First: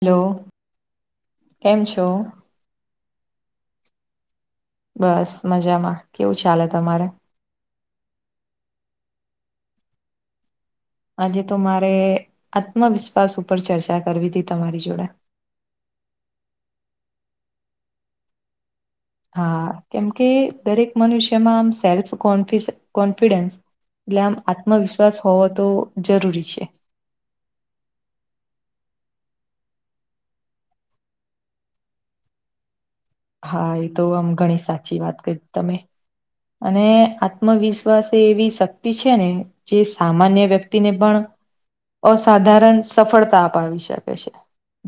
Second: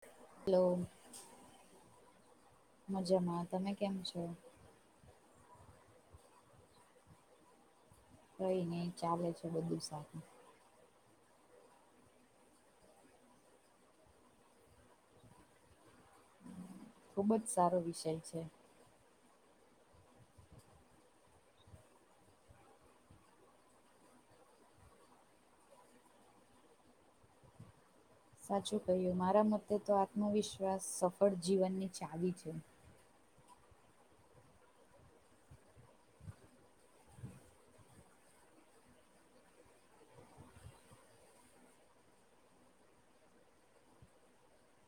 Hello. કેમ છો? મજામાં. તમે કેમ છો? બસ મજામાં. કેવું ચાલે તમારે? કહી નહીં. ચાલે છે બધું સારું. આજે તો મારે આત્મવિશ્વાસ ઉપર ચર્ચા કરવી હતી તમારી જોડે. ખુબ જ સારો વિષય છે. હા! કેમકે દરેક મનુષ્યમાં આમ સેલ્ફ કોફ કોન્ફિડન્સ. એટલે આમ આત્મવિશ્વાસ હોવો તો જરૂરી છે. સાચું કહ્યું. મારા મતે તો આત્મવિશ્વાસ સફળ જીવનની ચાવી છે. હા! એ તો આમ ઘણી સાચી વાત કરી તમે. અને આત્મવિશ્વાસ એવી શક્તિ છે ને? જે સામાન્ય વ્યક્તિ ને પણ. અસાધારણ સફળતા અપાવી શકે છે.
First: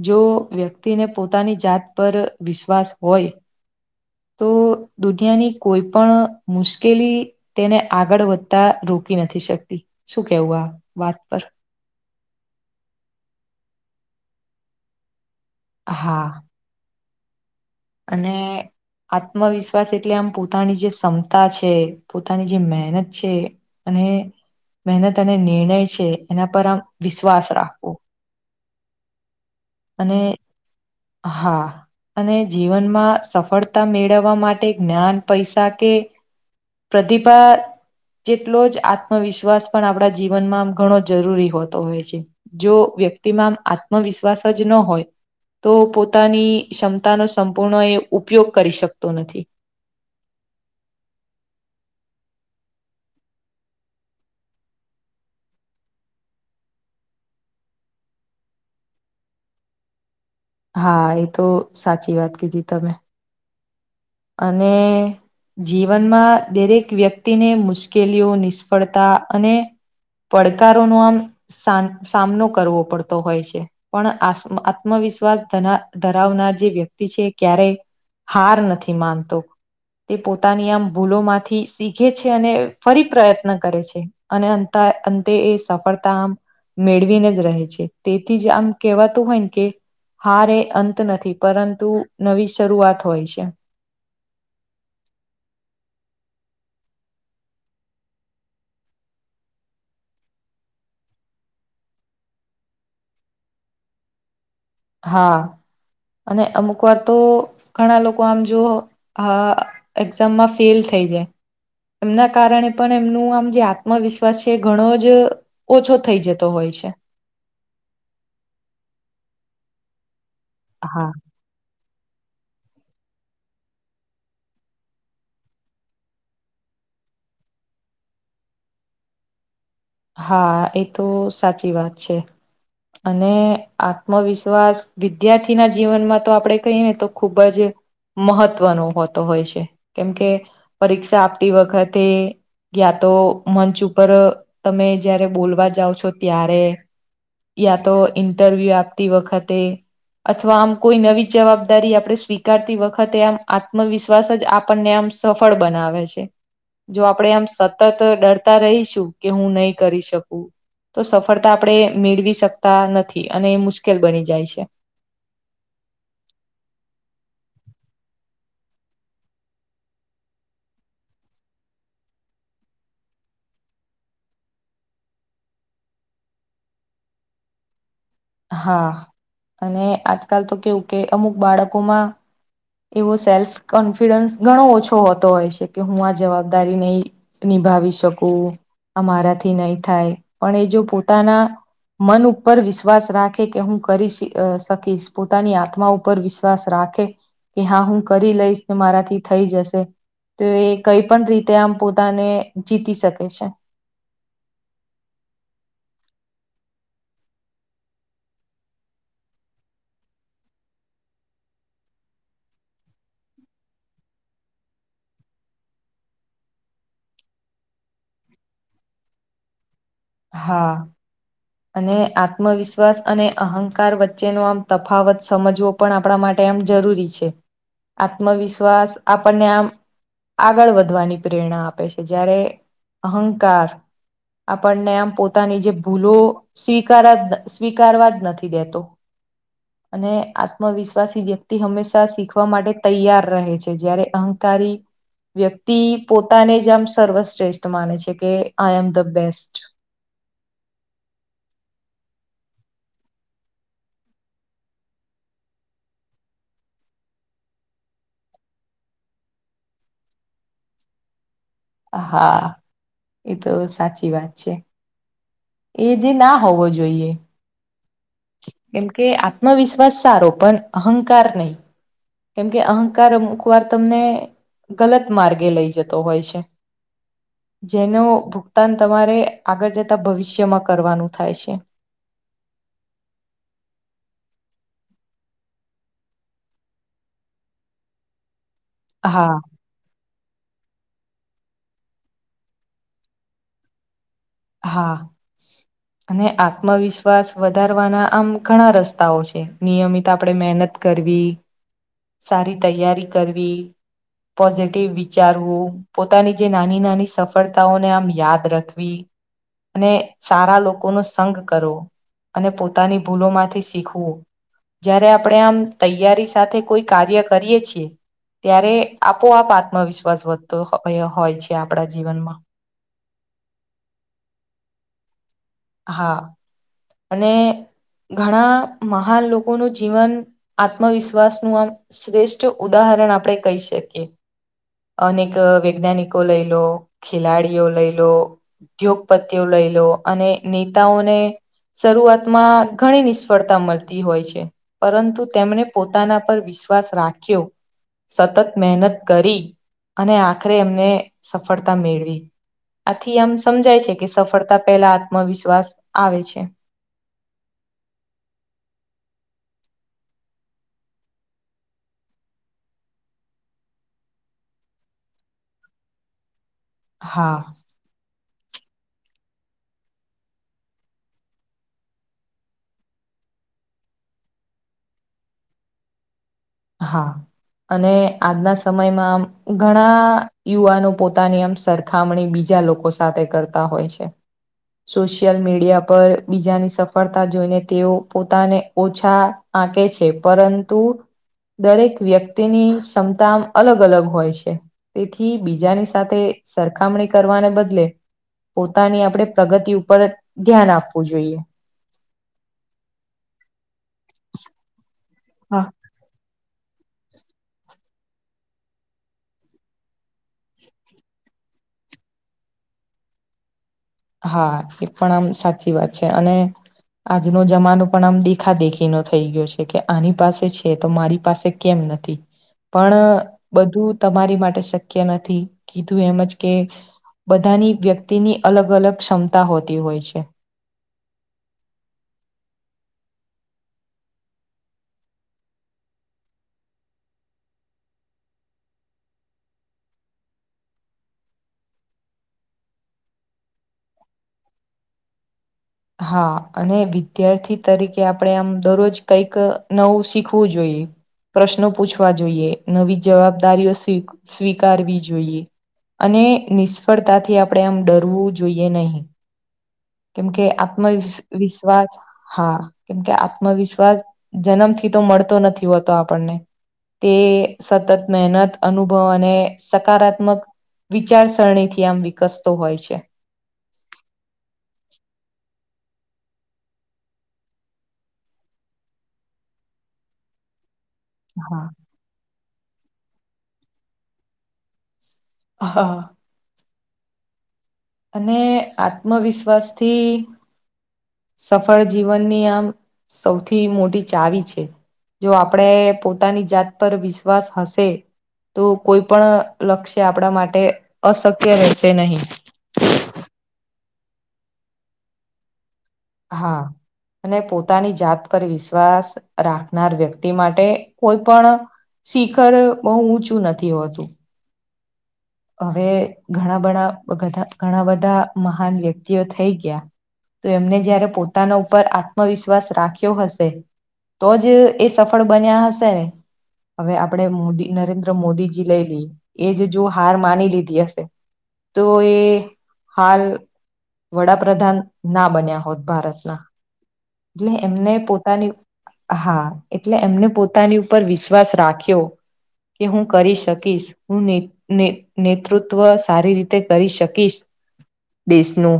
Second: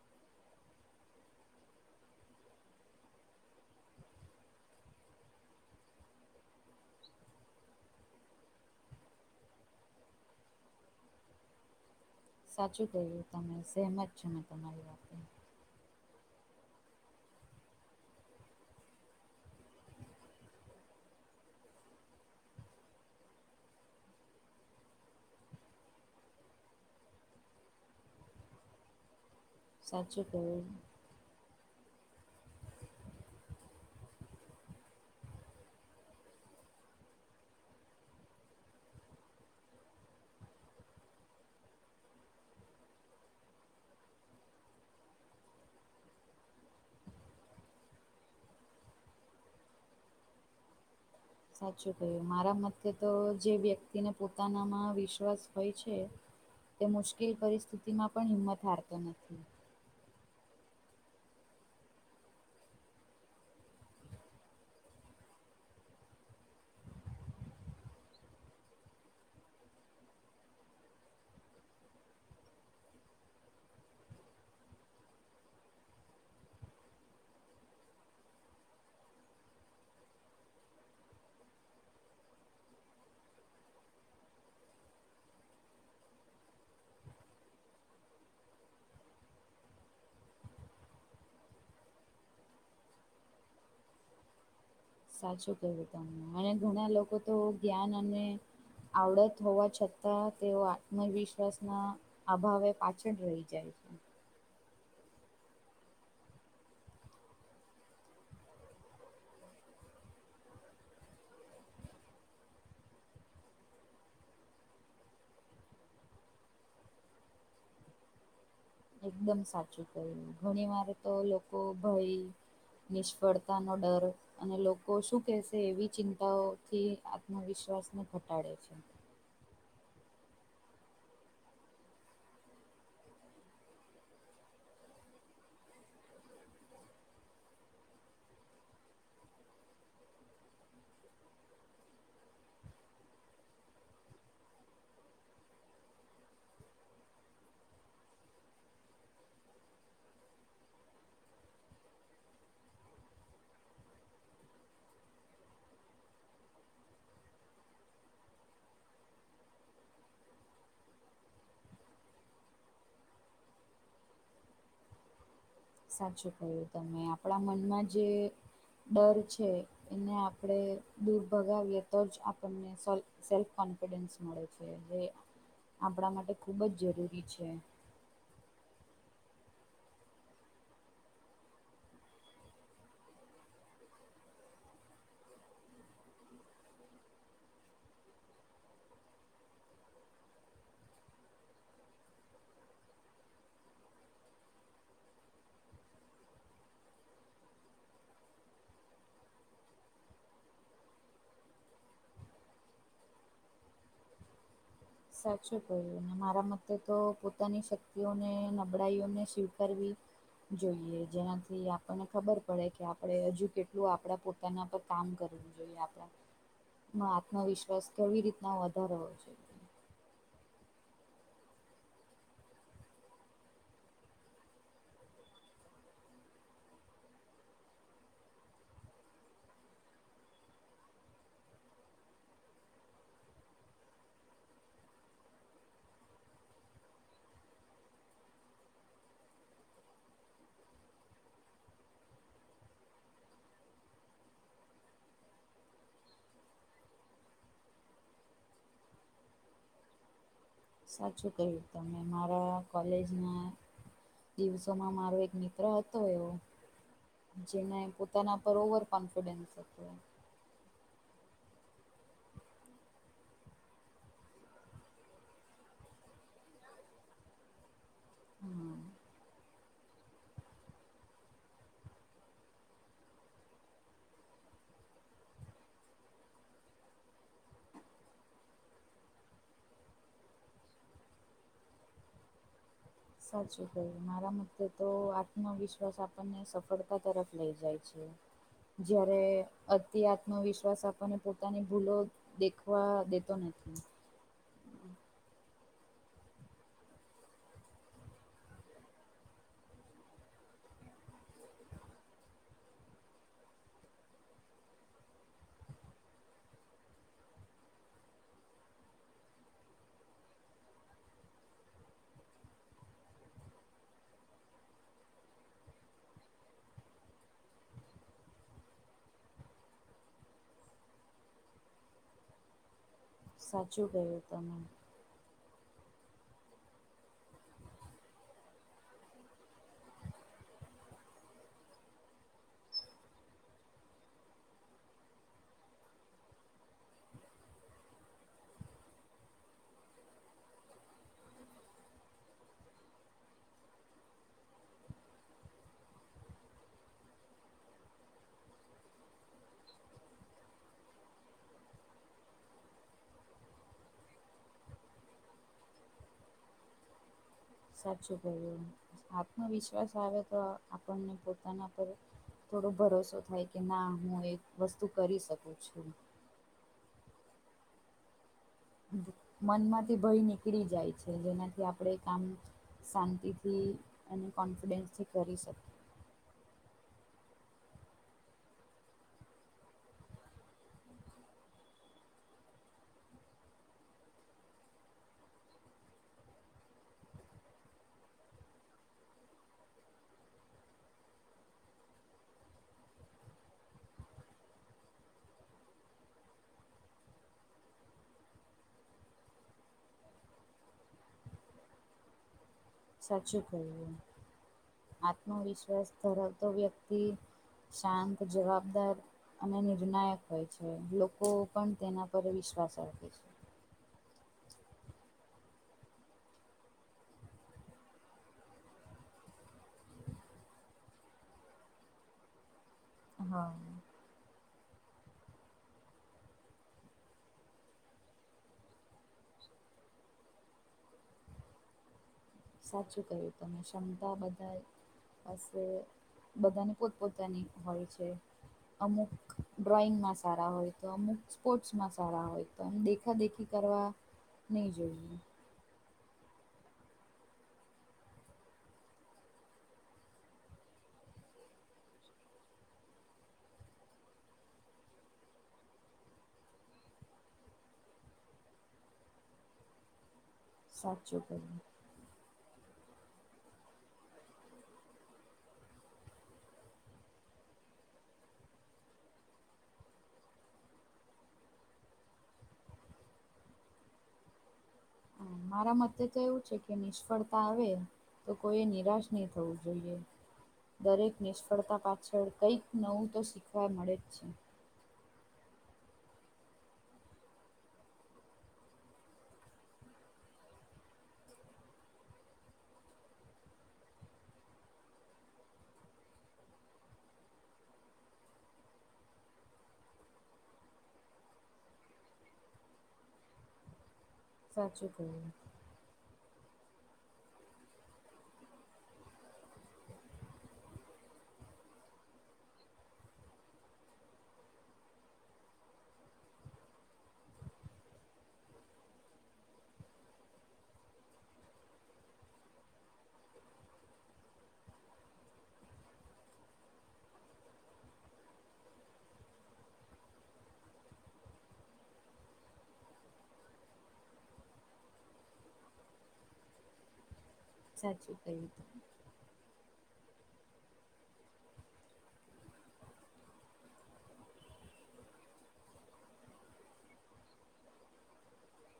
જો વ્યક્તિને પોતાની જાત પર વિશ્વાસ હોય. તો દુનિયાની કોઈ પણ મુશ્કેલી. તેને આગળ વધતા રોકી નથી શકતી. શું કેવું આ વાત પર? સાચું કહ્યું તમે. સહેમત છુ, મેં તમારી વાતતે. હા! અને. આત્મવિશ્વાસ એટલે આમ પોતાની જે ક્ષમતા છે, પોતાની જે મહેનત છે. અને મહેનત અને નિર્ણય છે. એના પર આમ વિશ્વાસ રાખવો અને સાચું કહ્યુ. હા! અને જીવનમાં સફળતા મેળવવા માટે જ્ઞાન પૈસા કે. પ્રતિભા જેટલો જ આત્મવિશ્વાસ પણ આપણા જીવનમાં ઘણો જરૂરી હોતો હોય છે. જો વ્યક્તિમાં આત્મવિશ્વાસ જ ન હોય તો, પોતાની ક્ષમતાનો. સંપૂર્ણ એ ઉપયોગ કરી શકતો નથી. સાચું કહ્યું. મારા મતે તો, જે વ્યક્તિને પોતાનામાં વિશ્વાસ હોય છે. તે મુશ્કેલ પરિસ્થિતિમાં પણ હિંમત હારતો નથી. હા! એ તો સાચી વાત કીધી તમે. અને. જીવનમાં દરેક વ્યક્તિને મુશ્કેલીઓ નિષ્ફળતા અને. પડકારો ન આમ સા સામનો કરવો પડતો હોય છે. પણ આત્મવિશ્વાસ ધરાવનાર જે વ્યક્તિ છે ક્યારે. હાર નથી માનતો. તે પોતાની આમ ભૂલો માંથી શીખે છે. અને ફરી પ્રયત્ન કરે છે. અને અ અંતે એ સફળતા આમ. મેળવીને જ રહે છે. તેથી જ આમ કેહેવાતું હોય ને કે. હારારે એ અંત નથી. પરંતુ નવી શરૂઆત હોય છે. સાચું કેવું તમને. અને ઘણા લોકો તો જ્ઞાન અને. આવડત હોવા છતાં, તેઓ આત્મવિશ્વાસના. આ ભાવે પાછળ રહી જાય છે. હા! અને અમુક વાર તો ઘણા લોકો આમ જો. હા એક્ઝામમાં ફેલ થઈ જાય. એમના કારણે પણ એમનું આમ જે આત્મવિશ્વાસ છે ઘણો જ. ઓછો થઈ જતો હોય છે. એકદમ સાચું કહ્યુ. ઘણી વાર હા તો લોકો ભાઈ. નિષ્ફડતા નોડર અને લોકો શું કેશે એવી ચિંતાઓથી આત્મવિશ્વાસને ઘટાડે છે હા એ તો સાચી વાત છે અને આત્મવિશ્વાસ વિદ્યાર્થીના જીવનમાં તો આપડે કહીએ તો ખુબ જ મહત્વનો હોતો હોય છે કેમકે પરીક્ષા આપતી વખતે કયા તો મંચ ઉપર તમે જારે બોલવા જાઓ છો ત્યારે યા તો ઇન્ટરવ્યુ આપતી વખતે અથવા આમ કોઈ નવી જવાબદારી આપણે સ્વીકારતી વખતે આમ આત્મવિશ્વાસ જ આપણને આમ સફળ બનાવે છે જો આપણેે આમ સતત ડરતા રહીશું કે હું નહી કરી શકું તો સફળતા આપણે મેળવી શકતા નથી અને એ મુશ્કેલ બની જાય છે સાચું કહ્યું તમે આપણા મનમાં જે ડર છે એને આપણે દૂર ભગાવીએ તો જ આપણને સો સેલ્ફોન ફિડન્સ મળે છે જે આપણા માટે ખૂબ જ જરૂરી છે હા અને આજકાલ તો કેવું કે અમુક બાળકોમાં એવો સેલ્ફ કોન્ફિડન્સ ઘણો ઓછો હોતો હોય છે કે હું આ જવાબદારી નહી નિભાવી શકું આ મારાથી નહી થાય પણ એ જો પોતાના મન ઉપર વિશ્વાસ વિશ્વાસ રાખે કે હું કરીશ શકીશ પોતાની આત્મા ઉપર વિશ્વાસ રાખે કે હા હું કરી લઈશ મારાથી થઈ જશે તો એ કઈ પણ રીતે આમ પોતાને જીતી શકે છે સાચું કહ્યું અને મારા મતે તો પોતાની શક્તિઓને નબળાઈઓને સ્વીકારવી જોઈએ જેનાથી આપણને ખબર પડે કે આપણે હજુ કેટલું આપણા પો તેના પર કામ કરવું જોઈએ આપણે ન આત્મવિશ્વાસ કેવી રીતના વધારો છે હા અને આત્મવિશ્વાસ અને અહંકાર વચ્ચેનો આમ તફાવત સમજવો પણ આપણા માટે એમ જરૂરી છે આત્મવિશ્વાસ આપણને આમ આગળ વધવાની પ્રેરણા આપે છે જ્યારે અહંકાર આપણને આમ પોતાની જે ભૂલો સ્વીકાર જ સ્વીકારવા જ નથી દેતો અને આત્મવિશ્વાસ વ્યક્તિ હંમેશા શીખવા માટે તૈયાર રહે છે જયારે અહંકારી વ્યક્તિ પોતાને જ આમ સર્વશ્રેષ્ઠ માને છે કે આઈ એમ ધ બેસ્ટ સાચું કહ્યું તમે મારા કોલેજના દિવસોમાં મારો એક મિત્ર હતો એવો જેને પોતાના પર ઓવર કોન્ફિડન્સ હતું હોય હા એતો સાચી વાત છે એ જે ના હોવો જોઈએ હમ કેમ કે આત્મવિશ્વાસ સારો પણ અહંકાર નહી કેમ કે અહંકાર અમુક વાર તમને ગલત માર્ગે લઈ જતો હોય છે જેનો ભુગતાન તમારે આગળ જતા ભવિષ્યમાં કરવાનું થાય છે સાચું કય મારા મતે તો આત્મવિશ્વાસ આપણને સફળતા તરફ લઇ જાય છે [inaudible] જ્યારે અતિ આત્મવિશ્વાસ આપણને પોતાની ભૂલો દેખવા દેતો નથી હા અને આત્મવિશ્વાસ વધારવાના આમ ઘણા રસ્તાઓ છે નિયમિત આપડે મહેનત કરવી સારી તૈયારી કરવી પોઝિટીવ વિચારવું પોતાની જે નાની નાની સફળતાઓને આમ યાદ રાખવી. અને સારા લોકોનો સંગ કરવો અને પોતાની ભૂલોમાંથી શીખવું. જયારે આપડે આમ તૈયારી સાથે કોઈ કાર્ય કરીએ છીએ. ત્યારે આપોઆપ આત્મવિશ્વાસ વધતો હોય છે આપડા જીવનમાં સાચું કહ્યું તમે. હા અને ઘણા મહાન લોકોનું જીવન આત્મવિશ્વાસ નું આમ શ્રેષ્ઠ ઉદાહરણ આપડે કહી શકીએ. અનેક વૈજ્ઞાનિકો લઈ લો ખેલાડીઓ લઈ લો. ઉદ્યોગપતિઓ લઈ લો અને નેતાઓને શરૂઆતમાં ઘણી નિષ્ફળતા મળતી હોય છે. પરંતુ તેમણે પોતાના પર વિશ્વાસ રાખ્યો. સતત મહેનત કરી અને આખરે એમને સફળતા મેળવી. આથી આમ સમજાય છે કે સફળતા પહેલા આત્મવિશ્વાસ આવે છે. સાચું કહ્યું આત્મવિશ્વાસ આવે તો આપણને પોતાના પર થોડો ભરોસો થાય કે ના હું એક વસ્તુ કરી શકું છું. હા મનમાંથી ભય નીકળી જાય છે જેનાથી આપડે કામ શાંતિથી અને કોન્ફિડન્સથી કરી શકે. હા અને આજના સમયમાં આમ ઘણા યુવાનો પોતાની આમ સર ખામણી બીજા લોકો સાથે કરતા હોય છે. સોશિયલ મીડિયા પર બીજાની સફળતા જોઈને તેઓ પોતાને ઓછા આંકે છે પરંતુ દરેક વ્યક્તિની ક્ષમતા અલગ અલગ હોય છે. તેથી બીજાની સાથે સરખામણી કરવાને બદલે પોતાની આપડે પ્રગતિ ઉપર ધ્યાન આપવું જોઈએ. સાચું કહ્યું હા. આત્મવિશ્વાસ ધરાવતો વ્યક્તિ શાંત જવાબદાર અને નિર્ણાયક હોય છે લોકો પણ તેના પર વિશ્વાસ રાખે છે. હા એ પણ આમ સાચી વાત છે અને આજનો જમાનો પણ આમ દેખા દેખીનો થઈ ગયો છે કે આની પાસે છે તો મારી પાસે કેમ નથી. પણ હા. બધું તમારી માટે શક્ય નથી કીધું એમજ કે બધાની વ્યક્તિની અલગ અલગ ક્ષમતા હોતી હોય છે. સાચું કહ્યું તમે ક્ષમતા બધાય પાસે બધાની પોત પોતાની હોય છે. અમુક ડ્રોઈંગમાં સારા હોય તો અમુક સ્પોર્ટ્સમાં સારા હોય. તો આમ દેખા દેખી કરવા નહી જોઈએ. હા અને વિદ્યાર્થી તરીકે આપડે આમ દરરોજ કઈક નવું શીખવું જોઈએ. પ્રશ્નો પૂછવા જોઈએ નવી જવાબદારીઓ સ્વીકારવી જોઈએ. અને નિષ્ફળતાથી આપડે આમ ડરવું જોઈએ નહીં. કેમ કે સાચું કહ્યું. આત્મવિશ્વાસ હા કેમકે આત્મવિશ્વાસ જન્મ થી તો મળતો નથી હોતો આપણને તે સતત મહેનત અનુભવ અને સકારાત્મક વિચારસરણી થી આમ વિકસતો હોય છે. મારા મતે તો એવું છે કે નિષ્ફળતા આવે. તો કોઈએ નિરાશ નહી થવું જોઈએ દરેક હા નિષ્ફળતા પાછળ કંઈક નવું તો શીખવા મળે જ છે. હા અને આત્મવિશ્વાસથી સફળ જીવનની આમ સૌથી મોટી ચાવી છે જો આપણેે પોતાની જાત પર વિશ્વાસ હશે તો કોઈ પણ લક્ષ્ય આપણા માટે અશક્ય રહેશે નહીં સાચચી કુ હા અને પોતાની જાત પર વિશ્વાસ રાખ નાર વ્યક્તિ માટે કોઈ પણ શિખર બહુ ઊંચું નથી હોતું હવે ઘણા બણા ઘણા બધા મહાન વ્યક્તિઓ થઈ ગયા તો એમને જયારે પોતાના ઉપર આત્મવિશ્વાસ રાખ્યો હશે તો જ એ સફળ બન્યા હશે ને હવે આપડે મોદી નરેન્દ્ર મોદીજી લઈ લ એજ જો હાર માની લીધી હશે તો એ હાલ વડાપ્રધાન ના બન્યા હોત ભારતના એટલે એમને સાચું પોતાની કહ્યું તમે. હા એટલે એમને પોતાની ઉપર વિશ્વાસ રાખ્યો કે હું કરી શકીશ હું નેને નેતૃત્વ સારી રીતે કરી શકીશ દેશનું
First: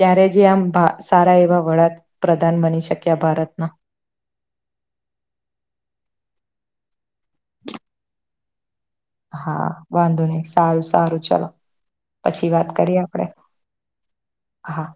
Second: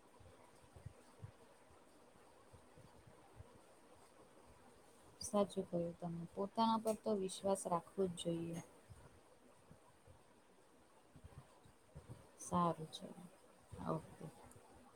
ત્યારે જે આમ સારા એવા વડા પ્રધાન બની શક્યા ભારતના સાચું કહ્યું તમે પોતાના પર તો વિશ્વાસ રાખવો જ જોઈએ હા વાંધો નહી સારું સારું ચલો પછી વાત સારું કરીએ ચલો. આપડે ઓકે. હા